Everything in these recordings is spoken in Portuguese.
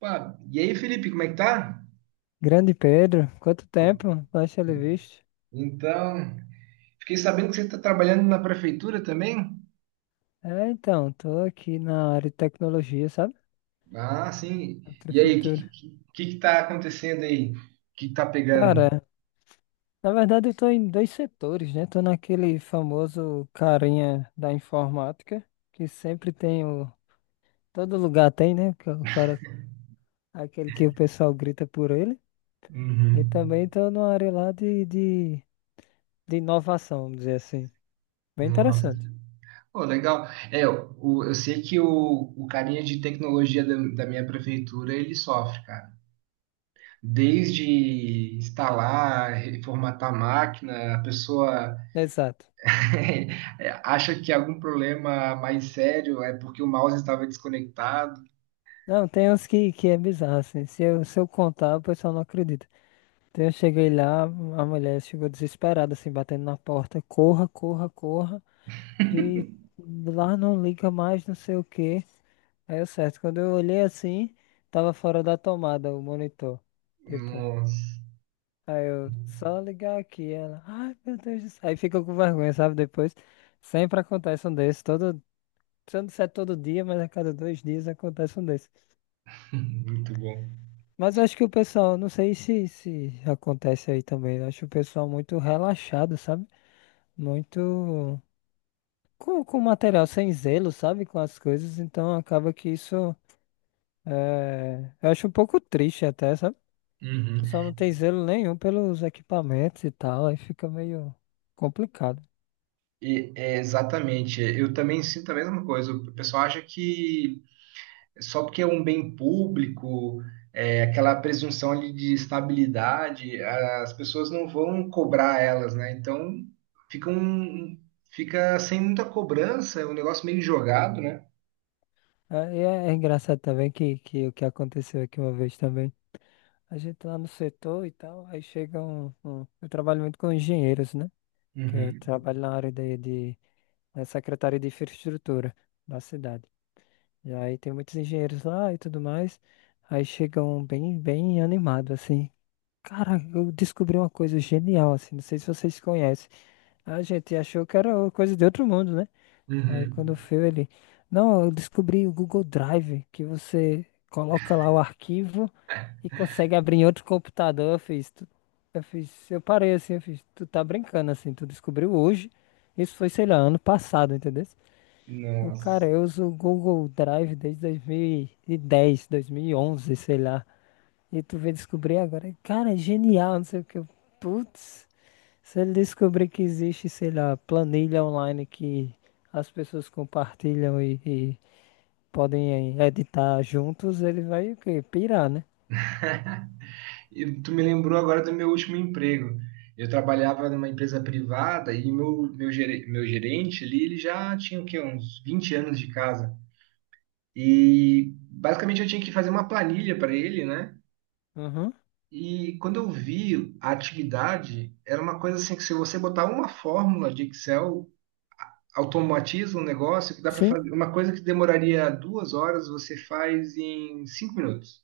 Pá, e aí, Felipe, como é que tá? Grande Pedro, quanto tempo? Baixa ele visto. Então, fiquei sabendo que você está trabalhando na prefeitura também? É, então, tô aqui na área de tecnologia, sabe? Ah, sim. Na E aí, prefeitura. Que tá acontecendo aí? O que que tá pegando? Cara, na verdade eu tô em dois setores, né? Tô naquele famoso carinha da informática, que sempre tem o. Todo lugar tem, né? Que é o cara, aquele que o pessoal grita por ele. E Uhum. também tô numa área lá de inovação, vamos dizer assim. Bem Nossa. interessante. Pô, legal. É, eu sei que o carinha de tecnologia da minha prefeitura, ele sofre, cara. Desde instalar, reformatar a máquina, a pessoa Exato. acha que é algum problema mais sério é porque o mouse estava desconectado. Não, tem uns que é bizarro, assim. Se eu contar, o pessoal não acredita. Então eu cheguei lá, a mulher chegou desesperada, assim, batendo na porta. Corra, corra, corra, que lá não liga mais, não sei o quê. Aí eu certo, quando eu olhei assim, tava fora da tomada o monitor. Tipo, Nossa. aí eu só ligar aqui. Ela, ai meu Deus do céu. Aí fica com vergonha, sabe? Depois sempre acontece um desses. Todo, se eu não disser todo dia, mas a cada 2 dias acontece um desses. Muito bom. Mas eu acho que o pessoal, não sei se acontece aí também. Eu acho o pessoal muito relaxado, sabe? Muito com material sem zelo, sabe? Com as coisas, então acaba que isso é, eu acho um pouco triste até, sabe? O Uhum. pessoal não tem zelo nenhum pelos equipamentos e tal, aí fica meio complicado. E é, exatamente, eu também sinto a mesma coisa. O pessoal acha que só porque é um bem público, é, aquela presunção ali de estabilidade, as pessoas não vão cobrar elas, né? Então fica, fica sem muita cobrança, é um negócio meio jogado, né? É, e é engraçado também que o que aconteceu aqui uma vez também. A gente lá no setor e tal, aí chega um, eu trabalho muito com engenheiros, né? Que eu Uhum. trabalho na área na Secretaria de Infraestrutura da cidade. E aí tem muitos engenheiros lá e tudo mais. Aí chegam bem, bem animados, assim. Cara, eu descobri uma coisa genial, assim. Não sei se vocês conhecem. A gente achou que era coisa de outro mundo, né? Aí quando Uhum. foi ele. Não, eu descobri o Google Drive, que você coloca lá o arquivo e consegue abrir em outro computador. Eu fiz, eu fiz, eu parei assim, eu fiz, tu tá brincando assim, tu descobriu hoje. Isso foi, sei lá, ano passado, entendeu? Eu, cara, Nossa. eu uso o Google Drive desde 2010, 2011, sei lá. E tu veio descobrir agora. Cara, é genial, não sei o que. Putz, se ele descobrir que existe, sei lá, planilha online que as pessoas compartilham e podem editar juntos, ele vai o quê? Pirar, né? E tu me lembrou agora do meu último emprego. Eu trabalhava numa empresa privada e meu gerente ali, ele já tinha o quê? Uns 20 anos de casa. E basicamente eu tinha que fazer uma planilha para ele, né? Uhum. E quando eu vi a atividade, era uma coisa assim que se você botar uma fórmula de Excel, automatiza um negócio que dá para Sim. fazer. Uma coisa que demoraria duas horas, você faz em cinco minutos.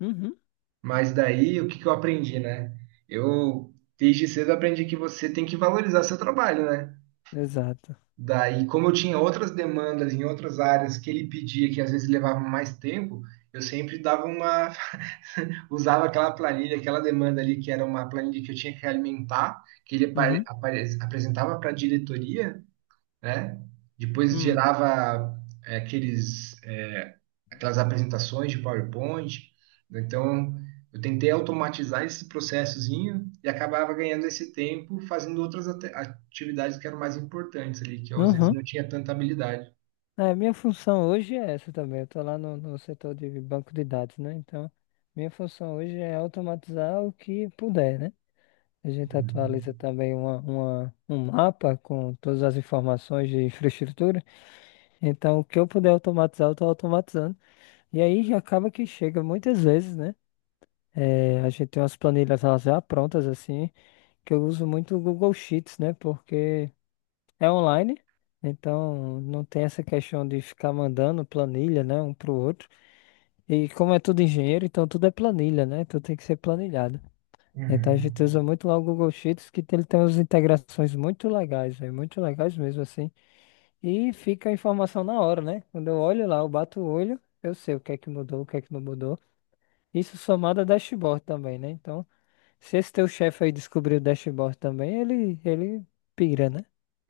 Uhum. Mas daí, o que que eu aprendi, né? Eu, desde cedo, aprendi que você tem que valorizar seu trabalho, né? Exato. Daí, como eu tinha outras demandas em outras áreas que ele pedia, que às vezes levavam mais tempo, eu sempre dava uma, usava aquela planilha, aquela demanda ali, que era uma planilha que eu tinha que alimentar, que ele Uhum. Apresentava para a diretoria, né? Depois Hum. gerava é, aqueles, é, aquelas apresentações de PowerPoint. Então, eu tentei automatizar esse processozinho e acabava ganhando esse tempo fazendo outras atividades que eram mais importantes ali, que eu às vezes Uhum. não tinha tanta habilidade. É, minha função hoje é essa também. Eu tô lá no setor de banco de dados, né? Então, minha função hoje é automatizar o que puder, né? A gente atualiza também um mapa com todas as informações de infraestrutura. Então, o que eu puder automatizar, eu estou automatizando. E aí já acaba que chega muitas vezes, né? É, a gente tem umas planilhas elas já prontas assim, que eu uso muito o Google Sheets, né? Porque é online, então não tem essa questão de ficar mandando planilha, né, um pro outro. E como é tudo engenheiro, então tudo é planilha, né? Tudo tem que ser planilhado. Então a Uhum. gente usa muito lá o Google Sheets, que ele tem umas integrações muito legais, véio, muito legais mesmo assim. E fica a informação na hora, né? Quando eu olho lá, eu bato o olho, eu sei o que é que mudou, o que é que não mudou. Isso somado a dashboard também, né? Então, se esse teu chefe aí descobrir o dashboard também, ele pira, né?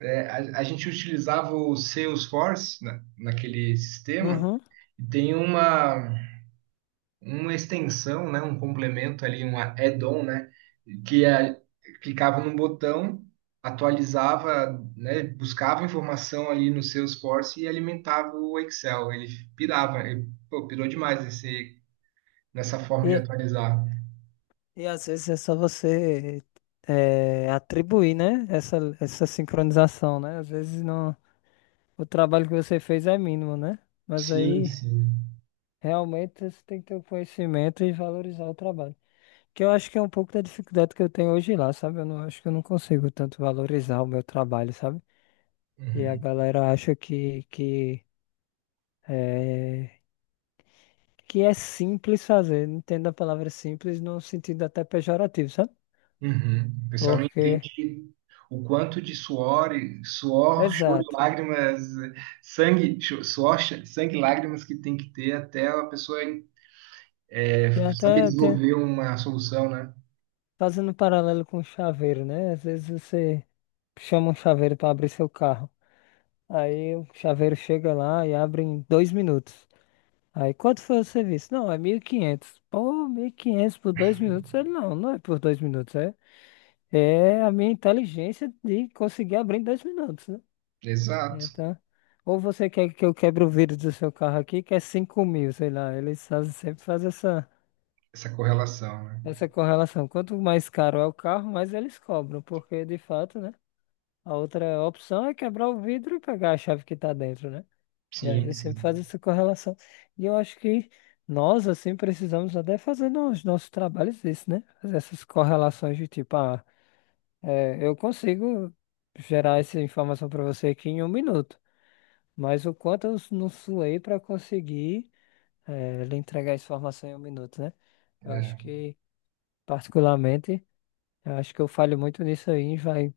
É, a gente utilizava o Salesforce naquele sistema Uhum. e tem uma. Uma extensão, né, um complemento ali, um add-on, né, que é, clicava num botão, atualizava, né, buscava informação ali no Salesforce e alimentava o Excel. Ele pirava, ele, pô, pirou demais esse, nessa forma de atualizar. E às vezes é só você atribuir, né? Essa sincronização, né? Às vezes não, o trabalho que você fez é mínimo, né? Mas Sim, aí sim. realmente você tem que ter o conhecimento e valorizar o trabalho. Que eu acho que é um pouco da dificuldade que eu tenho hoje lá, sabe? Eu não acho que eu não consigo tanto valorizar o meu trabalho, sabe? E a Uhum. galera acha é que é simples fazer. Entendo a palavra simples no sentido até pejorativo, sabe? Uhum. O pessoal não Porque, entende o quanto de suor, suor, choro e exato. lágrimas, sangue, suor, sangue e lágrimas que tem que ter até a pessoa É Tem saber até, tem, desenvolver uma solução, né? Fazendo um paralelo com o chaveiro, né? Às vezes você chama um chaveiro para abrir seu carro. Aí o chaveiro chega lá e abre em 2 minutos. Aí quanto foi o serviço? Não, é 1.500. Pô, 1.500 por 2 minutos? Ele não, não é por 2 minutos. É a minha inteligência de conseguir abrir em 2 minutos, né? Exato. Então, ou você quer que eu quebre o vidro do seu carro aqui, que é 5.000, sei lá. Eles fazem, sempre fazem essa, Essa correlação, né? essa correlação. Quanto mais caro é o carro, mais eles cobram, porque de fato, né? A outra opção é quebrar o vidro e pegar a chave que tá dentro, né? E aí Sim, ele sempre sim. faz essa correlação. E eu acho que nós, assim, precisamos até fazer nos nossos trabalhos isso, né? Fazer essas correlações de tipo, ah, é, eu consigo gerar essa informação para você aqui em 1 minuto, mas o quanto eu não suei para conseguir lhe entregar essa informação em 1 minuto, né? Eu acho É, que, particularmente, eu acho que eu falho muito nisso aí, vai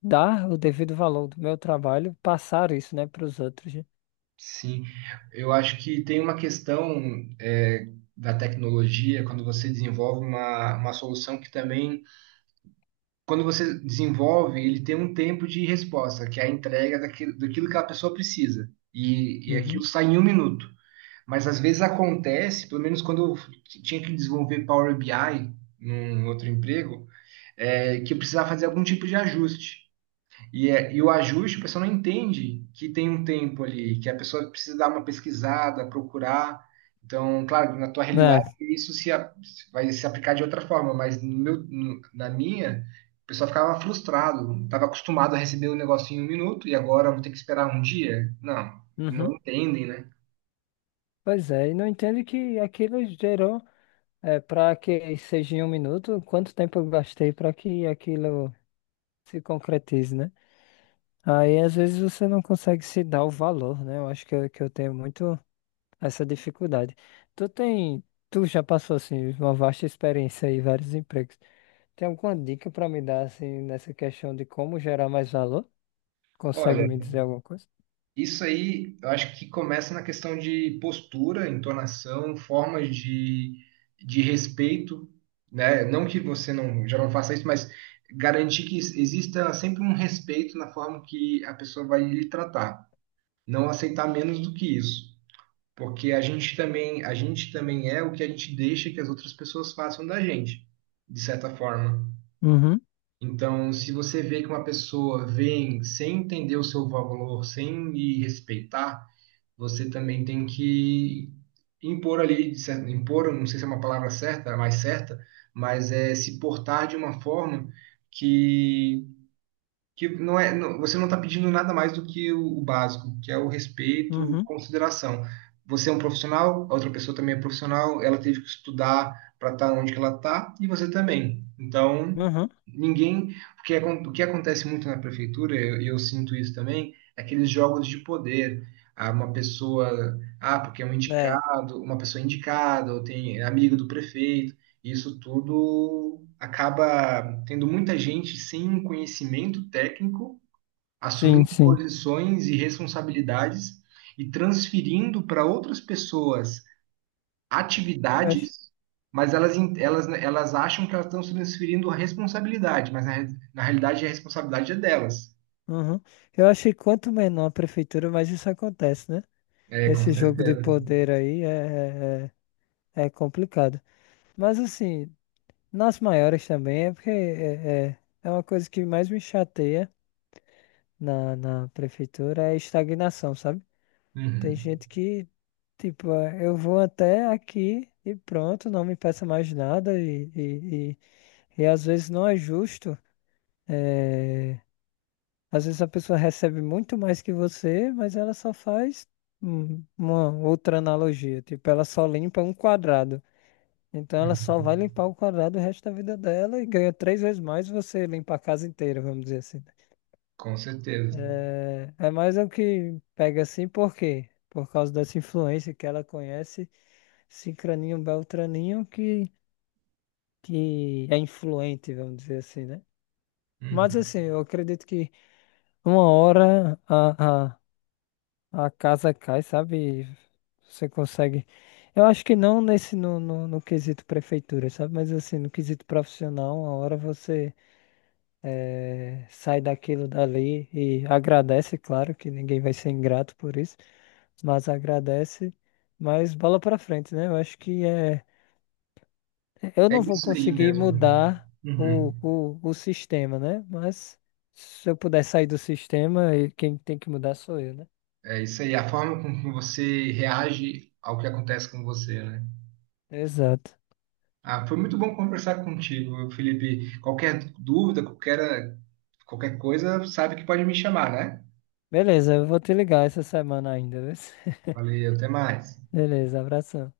dar o devido valor do meu trabalho, passar isso, né, para os outros, né? sim. Eu acho que tem uma questão é, da tecnologia, quando você desenvolve uma solução que também, quando você desenvolve, ele tem um tempo de resposta, que é a entrega daquilo, daquilo que a pessoa precisa. E aquilo Uhum. sai em um minuto. Mas às vezes acontece, pelo menos quando eu tinha que desenvolver Power BI num outro emprego, é, que precisar fazer algum tipo de ajuste. E, e o ajuste, a pessoa não entende que tem um tempo ali, que a pessoa precisa dar uma pesquisada, procurar. Então, claro, na tua realidade, Né? isso se, a- vai se aplicar de outra forma, mas no meu, na minha, o pessoal ficava frustrado, estava acostumado a receber o negócio em um minuto e agora vou ter que esperar um dia? Não, não Uhum. entendem, né? Pois é, e não entendo que aquilo gerou, para que seja em 1 minuto, quanto tempo eu gastei para que aquilo se concretize, né? Aí às vezes você não consegue se dar o valor, né? Eu acho que que eu tenho muito essa dificuldade. Tu tem, tu já passou assim uma vasta experiência aí, vários empregos. Tem alguma dica para me dar assim nessa questão de como gerar mais valor? Consegue Olha, me dizer alguma coisa? isso aí, eu acho que começa na questão de postura, entonação, formas de respeito, né? Não que você não, já não faça isso, mas garantir que exista sempre um respeito na forma que a pessoa vai lhe tratar. Não aceitar menos do que isso, porque a gente também é o que a gente deixa que as outras pessoas façam da gente, de certa forma. Uhum, Então, se você vê que uma pessoa vem sem entender o seu valor, sem lhe respeitar, você também tem que impor ali, impor, não sei se é uma palavra certa, a mais certa, mas é se portar de uma forma que que não é, você não está pedindo nada mais do que o básico, que é o respeito, uhum, consideração. Você é um profissional, a outra pessoa também é profissional, ela teve que estudar para estar onde que ela está e você também. Então, uhum. ninguém, o que acontece muito na prefeitura, eu sinto isso também, é aqueles jogos de poder. Ah, uma pessoa, ah, porque é um É, indicado, uma pessoa é indicada, ou tem é amigo do prefeito, isso tudo acaba tendo muita gente sem um conhecimento técnico, sim, assumindo sim. posições e responsabilidades e transferindo para outras pessoas Eu acho. atividades, mas elas acham que elas estão transferindo a responsabilidade, mas na realidade a responsabilidade é delas. Uhum. Eu acho que quanto menor a prefeitura, mais isso acontece, né? É, com Esse jogo de certeza. poder aí é complicado. Mas assim, nas maiores também é porque é uma coisa que mais me chateia na prefeitura é a estagnação, sabe? Tem Uhum. gente que, tipo, é, eu vou até aqui e pronto, não me peça mais nada e às vezes não é justo. é, Às vezes a pessoa recebe muito mais que você, mas ela só faz uma outra analogia. Tipo, ela só limpa um quadrado. Então ela só Uhum. vai limpar o quadrado o resto da vida dela e ganha três vezes mais você limpar a casa inteira, vamos dizer assim. Com certeza. É, é mais o que pega assim, por quê? Por causa dessa influência que ela conhece, Cicraninho Beltraninho, que é influente, vamos dizer assim, né? Mas Uhum. assim, eu acredito que uma hora a casa cai, sabe? Você consegue. Eu acho que não nesse no quesito prefeitura, sabe? Mas assim, no quesito profissional, uma hora você sai daquilo dali e agradece, claro que ninguém vai ser ingrato por isso, mas agradece, mas bola pra frente, né? Eu acho que é. Eu É não vou isso aí conseguir mesmo. mudar Uhum. o sistema, né? Mas se eu puder sair do sistema, e quem tem que mudar sou eu, né? É isso aí, a forma com que você reage ao que acontece com você, né? Exato. Ah, foi muito bom conversar contigo, Felipe. Qualquer dúvida, qualquer, qualquer coisa, sabe que pode me chamar, né? Beleza, eu vou te ligar essa semana ainda, viu? Valeu, até mais. Beleza, abração.